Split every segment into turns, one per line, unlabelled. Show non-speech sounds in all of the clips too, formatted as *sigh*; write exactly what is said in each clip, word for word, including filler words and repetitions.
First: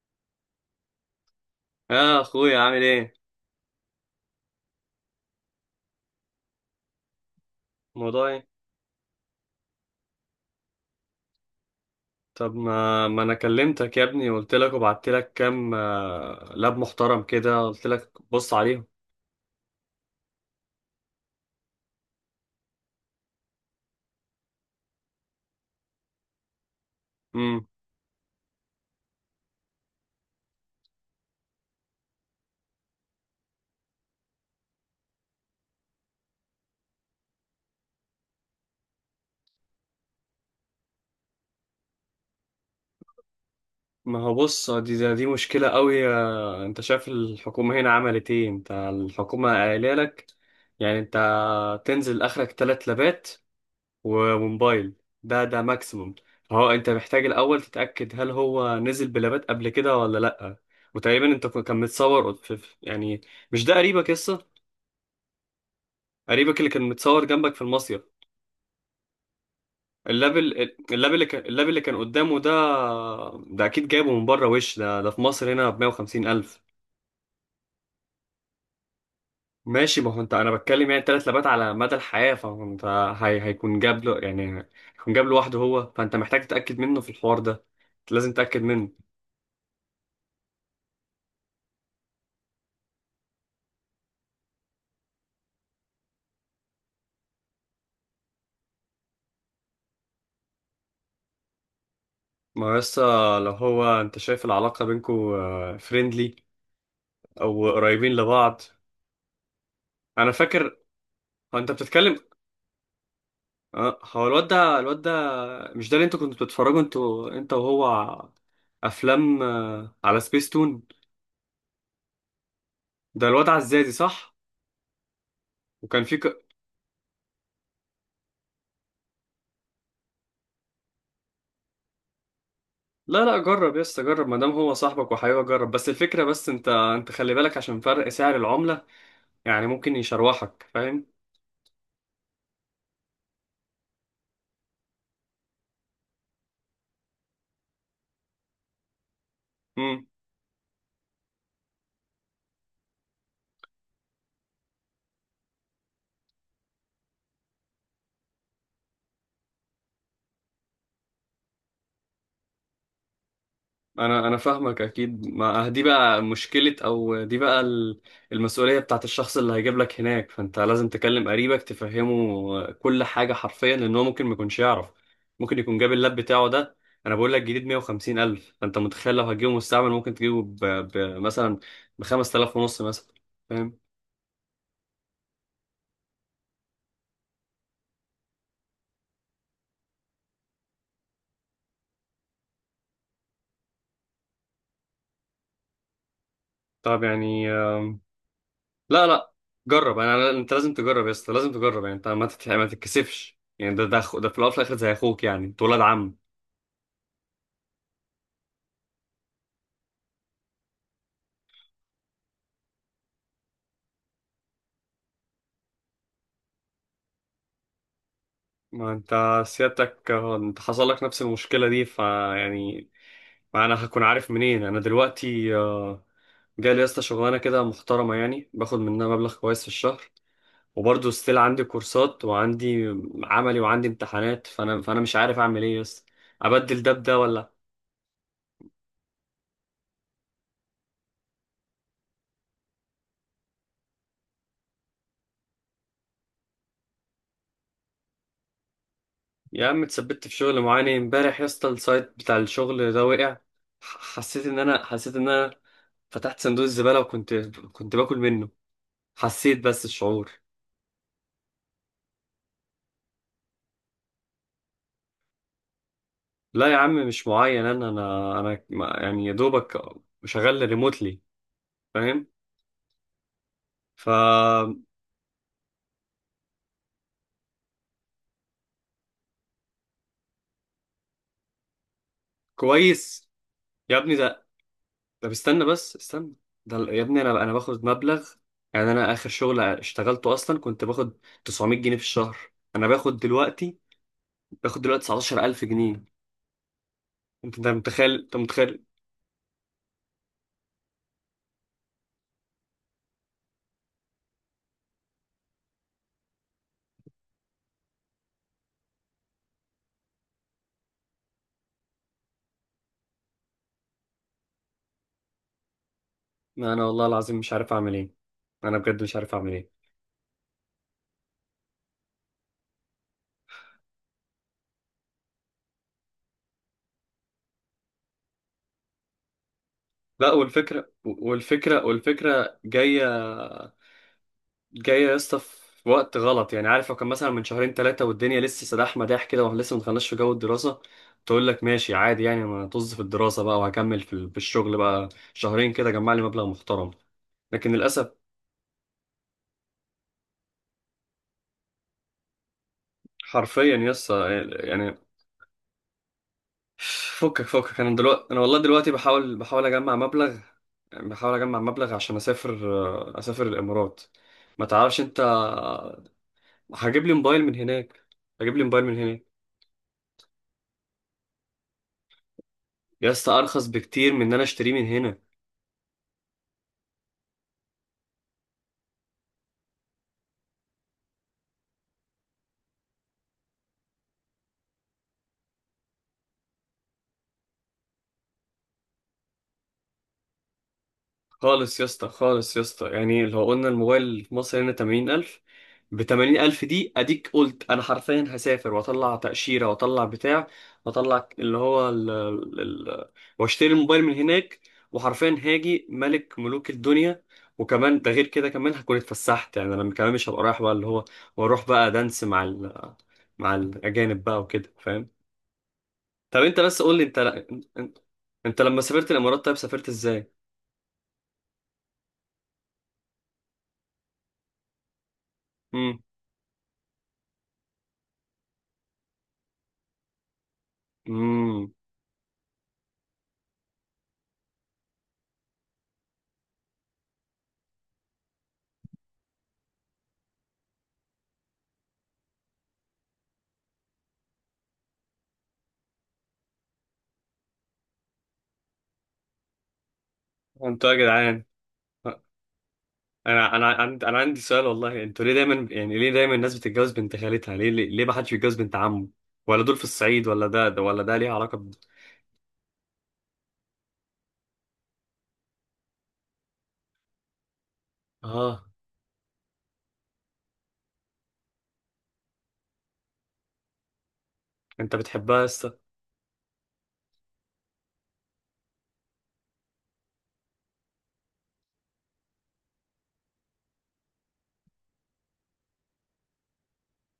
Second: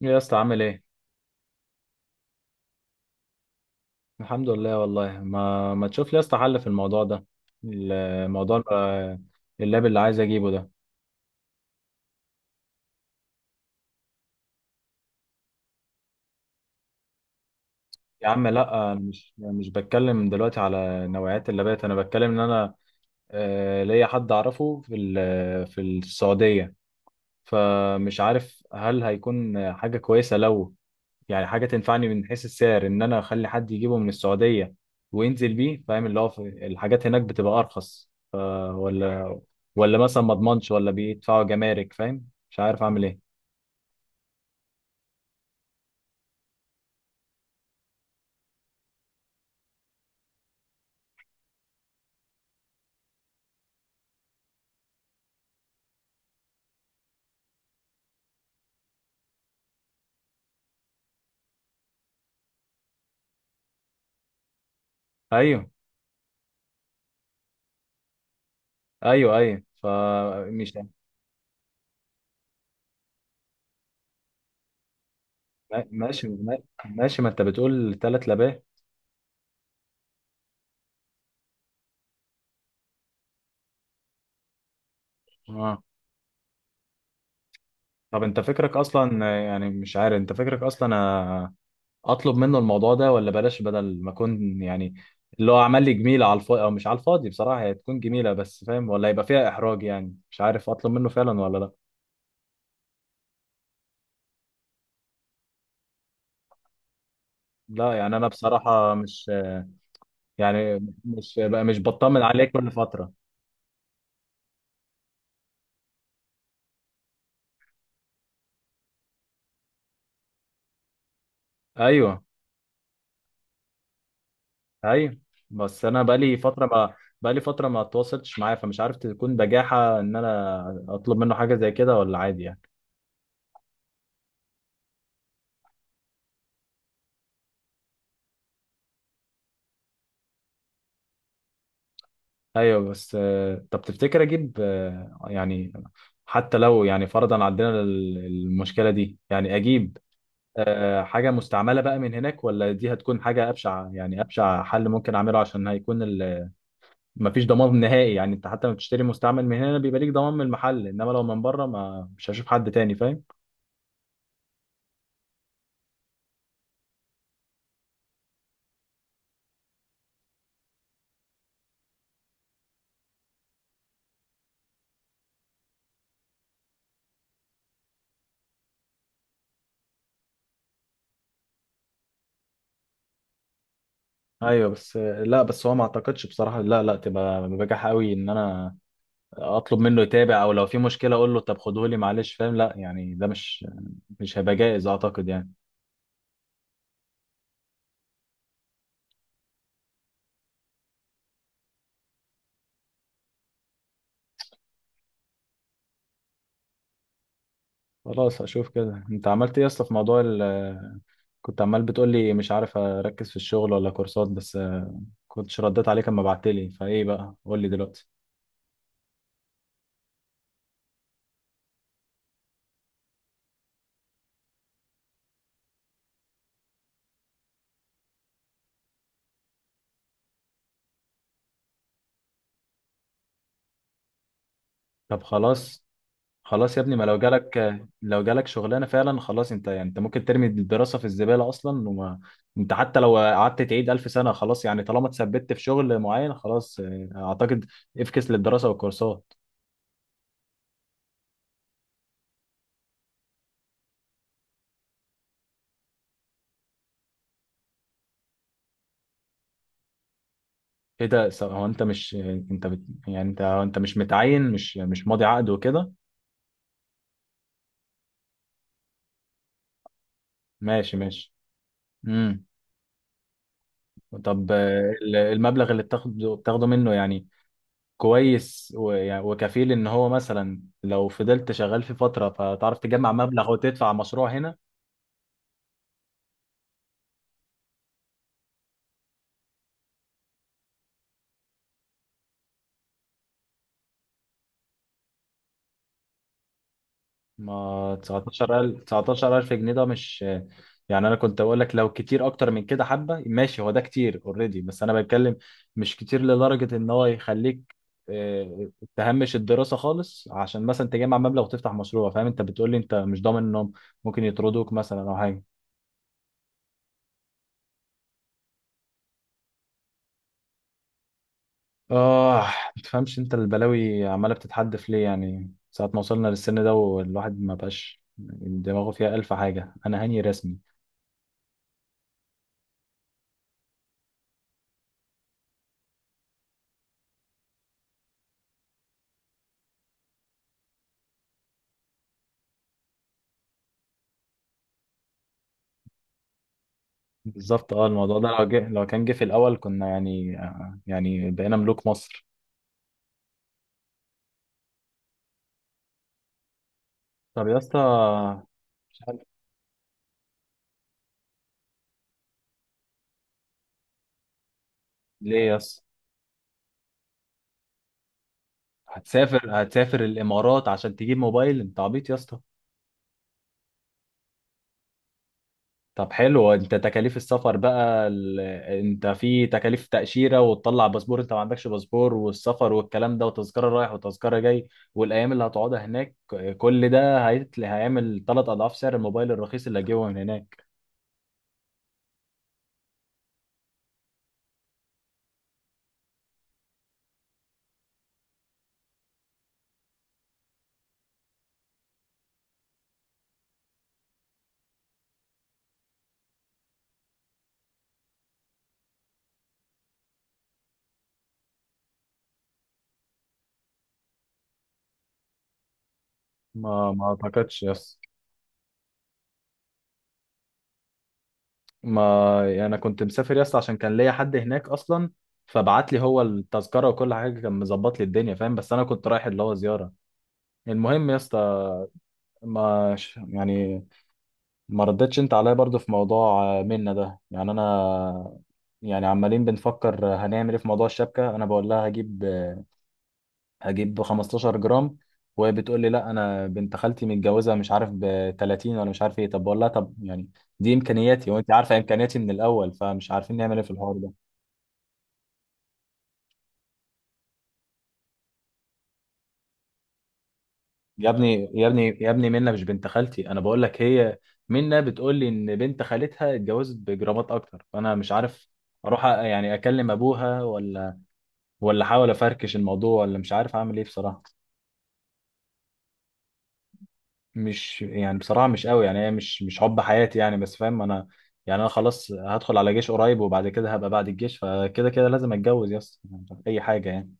يا اسطى عامل ايه؟
يا اخويا عامل ايه.
الحمد لله. والله ما ما تشوف لي يا اسطى حل في الموضوع ده.
الموضوع ايه؟
الموضوع بقى- اللاب اللي عايز اجيبه ده.
طب ما ما انا كلمتك يا ابني وقلت لك وبعت لك كام، آه، لاب محترم كده، قلت لك
يا عم
بص
لا،
عليهم.
انا مش مش بتكلم دلوقتي على نوعيات اللابات، انا بتكلم ان انا آه، ليا حد اعرفه في ال- في السعودية،
امم
فمش عارف هل هيكون حاجة كويسة، لو يعني حاجة تنفعني من حيث السعر، ان انا اخلي حد يجيبه من السعودية وينزل بيه، فاهم؟ اللي هو في- الحاجات هناك بتبقى ارخص، آه، ولا ولا مثلا ما اضمنش، ولا بيدفعوا جمارك، فاهم؟ مش عارف اعمل ايه.
ما هو بص، دي دي دي مشكلة قوي. آه، انت شايف الحكومة هنا عملت ايه؟ انت الحكومة قايله لك يعني انت تنزل اخرك تلات لابات و- وموبايل، ده ده ماكسيموم. هو انت محتاج الاول تتأكد هل هو نزل بلابات قبل كده ولا لا، وتقريبا انت كان متصور في في- يعني، مش ده قريبك قصة؟
ايوه،
قريبك اللي كان متصور جنبك في المصيف،
ايوه، ايوه،
اللاب
فمش،
ال- اللاب اللي كان اللاب اللي كان قدامه ده، ده اكيد جايبه من بره. وش ده ده في مصر هنا ب
ماشي،
مية وخمسين ألف الف.
ماشي. ما انت بتقول ثلاث لباه.
ماشي، ما هو انت انا بتكلم يعني تلات لابات على مدى الحياه، فانت هي هيكون جاب له، يعني هيكون جاب لوحده
اه،
هو، فانت محتاج تتاكد منه في الحوار ده،
طب
لازم
انت
تتاكد
فكرك
منه.
اصلا، يعني مش عارف، انت فكرك اصلا آه، اطلب منه الموضوع ده، ولا بلاش، بدل ما اكون يعني اللي هو عمل لي جميله على الفاضي، او مش على الفاضي بصراحه هي تكون جميله، بس فاهم؟ ولا يبقى فيها احراج، يعني مش عارف اطلب منه فعلا ولا لا.
ما هو لسه، لو هو انت شايف العلاقه بينكو فريندلي او
لا،
قريبين
يعني انا
لبعض،
بصراحه مش،
انا
يعني
فاكر،
مش
هو انت
مش
بتتكلم،
بطمن عليه كل فتره.
اه، هو الواد ده، الواد ده مش ده اللي انتوا كنتوا بتتفرجوا انتوا انت وهو ع- افلام آه، على سبيس تون؟
ايوه،
ده الواد عزازي صح؟
ايوه، بس انا
وكان في
بقالي
ك...
فتره ما بقالي فتره ما اتواصلتش معاه، فمش عارف تكون بجاحه ان انا اطلب منه حاجه زي كده، ولا عادي يعني؟
لا لا جرب يا اسطى، جرب، ما دام هو صاحبك وحبيبك جرب، بس الفكره، بس انت انت خلي بالك عشان فرق سعر العمله، يعني ممكن يشروحك، فاهم؟
ايوه، بس آه، طب تفتكر اجيب آه، يعني حتى لو يعني فرضا عندنا ال- المشكله دي، يعني اجيب
امم
آه، حاجه مستعمله بقى من هناك، ولا دي هتكون حاجه ابشع، يعني ابشع حل ممكن اعمله؟ عشان هيكون ال- مفيش ضمان نهائي، يعني انت حتى لما بتشتري مستعمل من هنا بيبقى ليك ضمان من المحل، انما لو من بره ما مش هشوف حد تاني، فاهم؟
انا انا فاهمك اكيد، ما أه، دي بقى مشكلة، او دي بقى ال- المسؤولية بتاعت الشخص اللي هيجيب لك هناك، فانت لازم تكلم قريبك تفهمه كل حاجة حرفيا، لان هو ممكن ما يكونش يعرف، ممكن يكون جاب اللاب بتاعه ده، انا بقول لك جديد مائة وخمسين ألف الف، فانت متخيل لو هتجيبه مستعمل ممكن تجيبه ب... ب... مثلا ب خمسة آلاف ونص مثلا، فاهم؟
ايوه، بس لا، بس هو ما اعتقدش بصراحه، لا، لا تبقى بجاح قوي ان انا اطلب منه يتابع، او لو في مشكله اقول له طب خدهولي، معلش فاهم؟ لا يعني ده مش مش هيبقى جائز اعتقد يعني.
طب يعني، آم، لا لا جرب، انا أنا- انت لازم تجرب يا اسطى، لازم تجرب، يعني انت ما تت... ما تتكسفش، يعني ده ده أخو- ده في الاول وفي الاخر زي اخوك، يعني انت ولاد عم.
خلاص، هشوف كده. انت عملت ايه اصلا في موضوع ال *laughs* كنت عمال بتقول لي مش عارف اركز في الشغل ولا كورسات، بس كنتش رديت عليك اما بعت لي، فايه بقى؟ قول لي دلوقتي.
ما انت سيادتك، اه، انت حصل لك نفس المشكلة دي، فيعني ما انا هكون عارف منين انا دلوقتي؟ اه، جالي يا اسطى شغلانة كده محترمة، يعني باخد منها مبلغ كويس في الشهر، وبرضه ستيل عندي كورسات، وعندي عملي، وعندي امتحانات، فانا فانا مش
طب
عارف اعمل ايه يا
خلاص،
اسطى،
خلاص
ابدل
يا
ده
ابني، ما
بده
لو
ولا؟
جالك، لو جالك شغلانه فعلا خلاص، انت يعني انت ممكن ترمي الدراسه في الزباله اصلا، وما انت حتى لو قعدت تعيد الف سنه خلاص، يعني طالما اتثبت في شغل معين خلاص، اه اعتقد افكس للدراسه والكورسات.
يا عم اتثبت في شغل معاني، امبارح يا اسطى السايت بتاع الشغل ده وقع، ح- حسيت ان انا حسيت ان انا فتحت صندوق الزبالة، وكنت كنت باكل منه، حسيت بس الشعور.
ايه ده س- هو انت مش، انت بت، يعني انت، هو انت مش متعين، مش مش ماضي عقد وكده؟
لا يا عم مش معين، انا انا انا ما- يعني يا دوبك شغال
ماشي،
ريموتلي،
ماشي.
فاهم؟
امم. طب اه، ال- المبلغ اللي بتاخده، بتاخده منه يعني كويس و- يعني وكفيل ان هو مثلا لو فضلت شغال في فتره، فتعرف تجمع
فكويس
مبلغ وتدفع
يا ابني
مشروع
ده،
هنا؟
طب استنى بس استنى، ده ال- يا ابني انا انا باخد مبلغ، يعني انا اخر شغل اشتغلته اصلا كنت باخد تسعمائة جنيه في الشهر، انا باخد دلوقتي، باخد دلوقتي تسعة عشر ألف جنيه. انت انت
ما
متخيل؟ انت متخيل؟
تسعتاشر الف، تسعتاشر الف جنيه ده مش، يعني انا كنت اقول لك لو كتير اكتر من كده حبه ماشي، هو ده كتير اوريدي، بس انا بتكلم مش كتير لدرجه ان هو يخليك آه، تهمش الدراسه خالص عشان مثلا تجمع مبلغ وتفتح مشروع، فاهم؟ انت بتقول لي انت مش ضامن انهم ممكن يطردوك مثلا او حاجه.
ما انا والله العظيم مش عارف اعمل ايه، انا بجد مش عارف اعمل ايه.
اه. ما تفهمش انت البلاوي عماله بتتحدف ليه، يعني ساعه ما وصلنا للسن ده والواحد ما بقاش دماغه فيها الف حاجه، انا هاني
لا،
رسمي.
والفكره والفكره والفكره جايه، جاية يا اسطى في وقت غلط، يعني عارف لو كان مثلا من شهرين ثلاثة والدنيا لسه سداح مداح كده، واحنا لسه ما دخلناش في جو الدراسة، تقول لك ماشي عادي، يعني انا طز في الدراسة بقى، وهكمل في ال- في الشغل بقى شهرين كده، جمع لي مبلغ محترم. لكن
بالظبط، اه.
للأسف
الموضوع ده لو جه، لو كان جه في الاول، كنا يعني آه، يعني بقينا ملوك مصر.
حرفيا يا اسطى، يعني فكك
طب يا اسطى،
فكك انا دلوقتي، انا والله دلوقتي
مش عارف.
بحاول بحاول اجمع مبلغ، بحاول اجمع مبلغ عشان اسافر، اسافر الامارات، ما تعرفش انت،
ليه يا اسطى؟
هجيب لي موبايل من هناك، هجيب لي موبايل من هناك
هتسافر، هتسافر الامارات عشان تجيب موبايل؟ انت عبيط يا اسطى.
يا اسطى، ارخص بكتير من ان انا اشتريه من هنا.
طب حلو، انت تكاليف السفر بقى ال، انت في تكاليف تأشيرة وتطلع باسبور، انت ما عندكش باسبور، والسفر والكلام ده، وتذكرة رايح وتذكرة جاي، والايام اللي هتقعدها هناك، كل ده هيتل، هيعمل ثلاث اضعاف سعر الموبايل الرخيص اللي هجيبه من هناك.
خالص يا اسطى، خالص يا اسطى، يعني لو قلنا الموبايل في مصر هنا تمانين ألف، ب تمانين ألف دي أديك، قلت أنا حرفيا هسافر وأطلع تأشيرة، وأطلع بتاع، وأطلع اللي هو ال ال ال وأشتري الموبايل من هناك، وحرفيا هاجي ملك ملوك الدنيا، وكمان ده غير كده كمان هكون اتفسحت، يعني أنا كمان مش هبقى رايح بقى اللي هو، وأروح بقى دانس مع ال مع الأجانب بقى وكده، فاهم؟ طب أنت بس
ما
قول لي،
ما
أنت
اعتقدش يا
أنت
اسطى.
أنت لما سافرت الإمارات طيب سافرت إزاي؟
ما يعني انا كنت مسافر يا اسطى عشان كان ليا حد هناك اصلا، فبعت لي هو التذكره وكل حاجه، كان مظبط لي الدنيا، فاهم؟ بس انا كنت رايح اللي هو زياره. المهم يا اسطى،
امم
ما ش- يعني ما ردتش انت عليا برضو في موضوع آه، منة ده، يعني انا، يعني عمالين بنفكر آه، هنعمل ايه في موضوع الشبكه. انا بقول لها هجيب آه، هجيب 15 جرام، وهي بتقول لي لا، انا بنت خالتي متجوزه مش عارف ب تلاتين، ولا مش عارف ايه. طب بقول لها طب، يعني دي
انتوا يا
امكانياتي،
جدعان،
وانت عارفه امكانياتي من الاول، فمش عارفين
انا
نعمل ايه
انا
في الحوار
عندي
ده.
انا عندي سؤال والله، انتوا ليه دايما، يعني ليه دايما الناس بتتجوز بنت خالتها؟ ليه، ليه، ليه ما حدش بيتجوز بنت عمه؟ ولا دول في الصعيد، ولا ده، ده ولا
يا
ده ليه
ابني،
علاقة
يا
ب...
ابني، يا ابني، منة مش بنت خالتي، انا بقول لك، هي منة بتقول لي ان بنت خالتها اتجوزت بجرامات اكتر، فانا مش عارف
اه،
اروح أ- يعني اكلم ابوها، ولا ولا احاول افركش الموضوع، ولا مش عارف اعمل ايه بصراحة.
انت بتحبها يا اسطى؟
مش يعني بصراحة مش قوي، يعني هي مش مش حب حياتي يعني، بس فاهم؟ انا يعني انا خلاص هدخل على جيش قريب، وبعد كده هبقى بعد الجيش، فكده كده لازم اتجوز يا اسطى اي حاجة يعني.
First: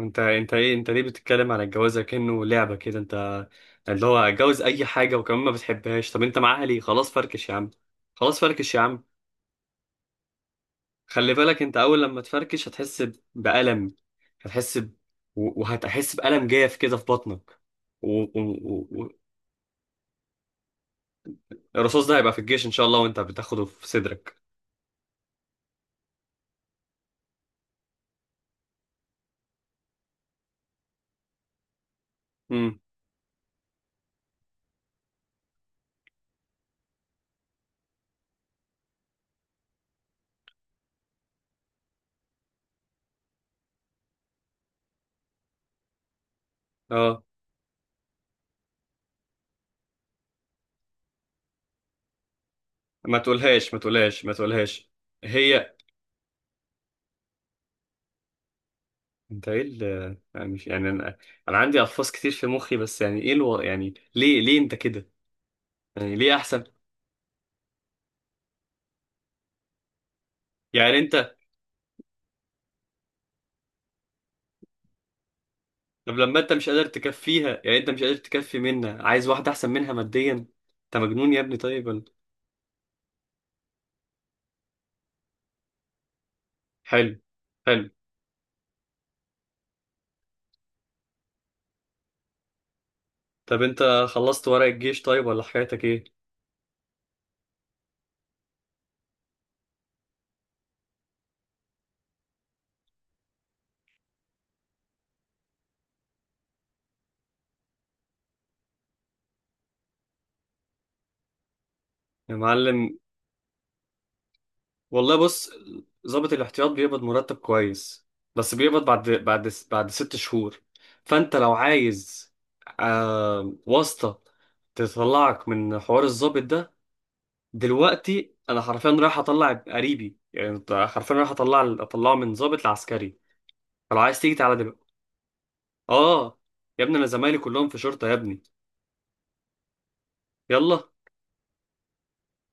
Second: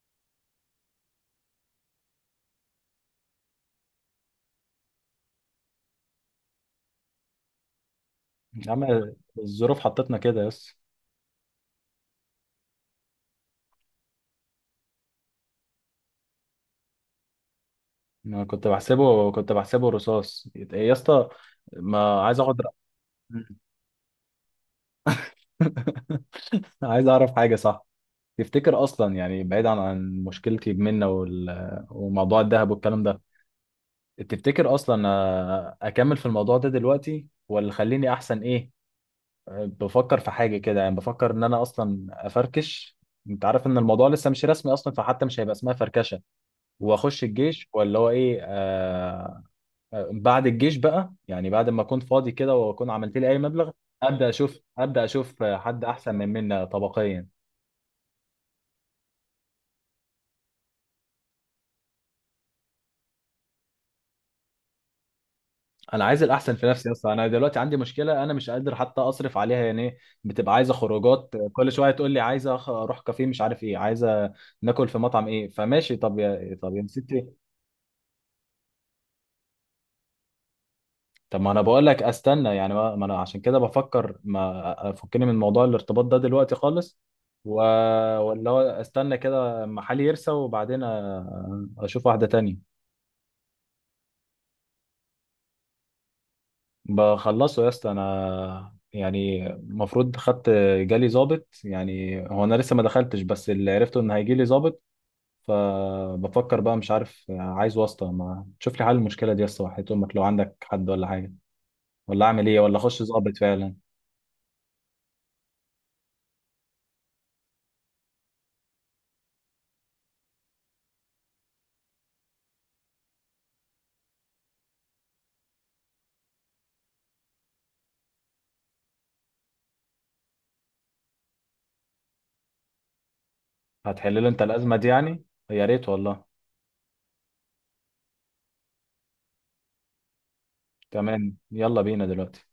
انت انت ايه، انت ليه بتتكلم على الجواز كأنه لعبة كده؟ انت اللي هو اتجوز اي حاجة وكمان ما بتحبهاش، طب انت معاها ليه؟ خلاص فركش يا عم، خلاص
يا
فركش يا
عم
عم.
الظروف حطتنا كده يا اسطى.
خلي بالك، انت اول لما تفركش هتحس ب- بألم، هتحس ب... و- وهتحس بألم جاف كده في بطنك.
انا كنت بحسبه، كنت بحسبه رصاص يت- إيه يا اسطى؟
الرصاص ده
ما
هيبقى في
عايز اقعد.
الجيش ان شاء الله، وانت بتاخده في صدرك.
*laughs* عايز اعرف حاجه، صح؟ تفتكر اصلا، يعني بعيد عن عن مشكلتي بمنة وال، وموضوع الذهب
امم
والكلام ده، تفتكر اصلا آه، اكمل في الموضوع ده دلوقتي، ولا خليني احسن؟ ايه آه، بفكر في حاجه كده، يعني بفكر ان انا اصلا افركش. انت عارف ان الموضوع لسه مش رسمي اصلا، فحتى مش هيبقى اسمها فركشه،
اه
واخش الجيش، ولا هو ايه آه، بعد الجيش بقى، يعني بعد ما اكون فاضي كده واكون عملت
ما
لي اي مبلغ،
تقولهاش، ما تقولهاش،
ابدا
ما
اشوف،
تقولهاش.
ابدا اشوف
هي
حد احسن من منا طبقيا.
انت ايه ال... يعني مش يعني، انا انا عندي الفاظ كتير في مخي، بس يعني ايه الو... يعني ليه، ليه انت كده؟
انا
يعني
عايز
ليه
الاحسن
احسن؟
في نفسي اصلا، انا دلوقتي عندي مشكله انا مش قادر حتى اصرف عليها، يعني إيه، بتبقى عايزه
يعني انت،
خروجات كل شويه، تقول لي عايزه أخ- اروح كافيه، مش عارف ايه، عايزه ناكل في مطعم، ايه فماشي،
طب
طب
لما انت
يا،
مش
طب
قادر
يا ستي.
تكفيها، يعني انت مش قادر تكفي منها، عايز واحده احسن منها ماديا؟ انت مجنون يا
طب ما
ابني،
انا
طيب
بقول لك
ولا-
استنى، يعني ما ما انا عشان كده بفكر ما افكني من موضوع الارتباط ده دلوقتي خالص.
حلو،
و،
حلو.
ولا هو استنى كده اما حالي يرسى، وبعدين أ- اشوف واحدة تانية.
طب انت خلصت ورق الجيش طيب ولا حكايتك ايه؟
بخلصه يا اسطى انا، يعني المفروض خدت، جالي ظابط، يعني هو انا لسه ما دخلتش، بس اللي عرفته ان هيجي لي ظابط، فبفكر بقى مش عارف، عايز واسطة ما تشوف لي حل المشكلة دي يا اسطى، وحياة امك لو عندك حد ولا حاجة، ولا
يا
اعمل ايه، ولا
معلم
اخش ظابط فعلا؟
والله بص، ضابط الاحتياط بيقبض مرتب كويس، بس بيقبض بعد بعد بعد ست شهور، فانت لو عايز آه واسطة تطلعك من حوار الضابط ده، دلوقتي انا حرفيا رايح اطلع قريبي، يعني أنت حرفيا رايح اطلع اطلعه من ضابط لعسكري، فلو
هتحل
عايز
له
تيجي
انت
تعالى
الازمه
دلوقتي.
دي يعني؟ يا ريت والله.
اه يا ابني، انا زمايلي كلهم في شرطة يا ابني، يلا.
تمام، يلا بينا دلوقتي.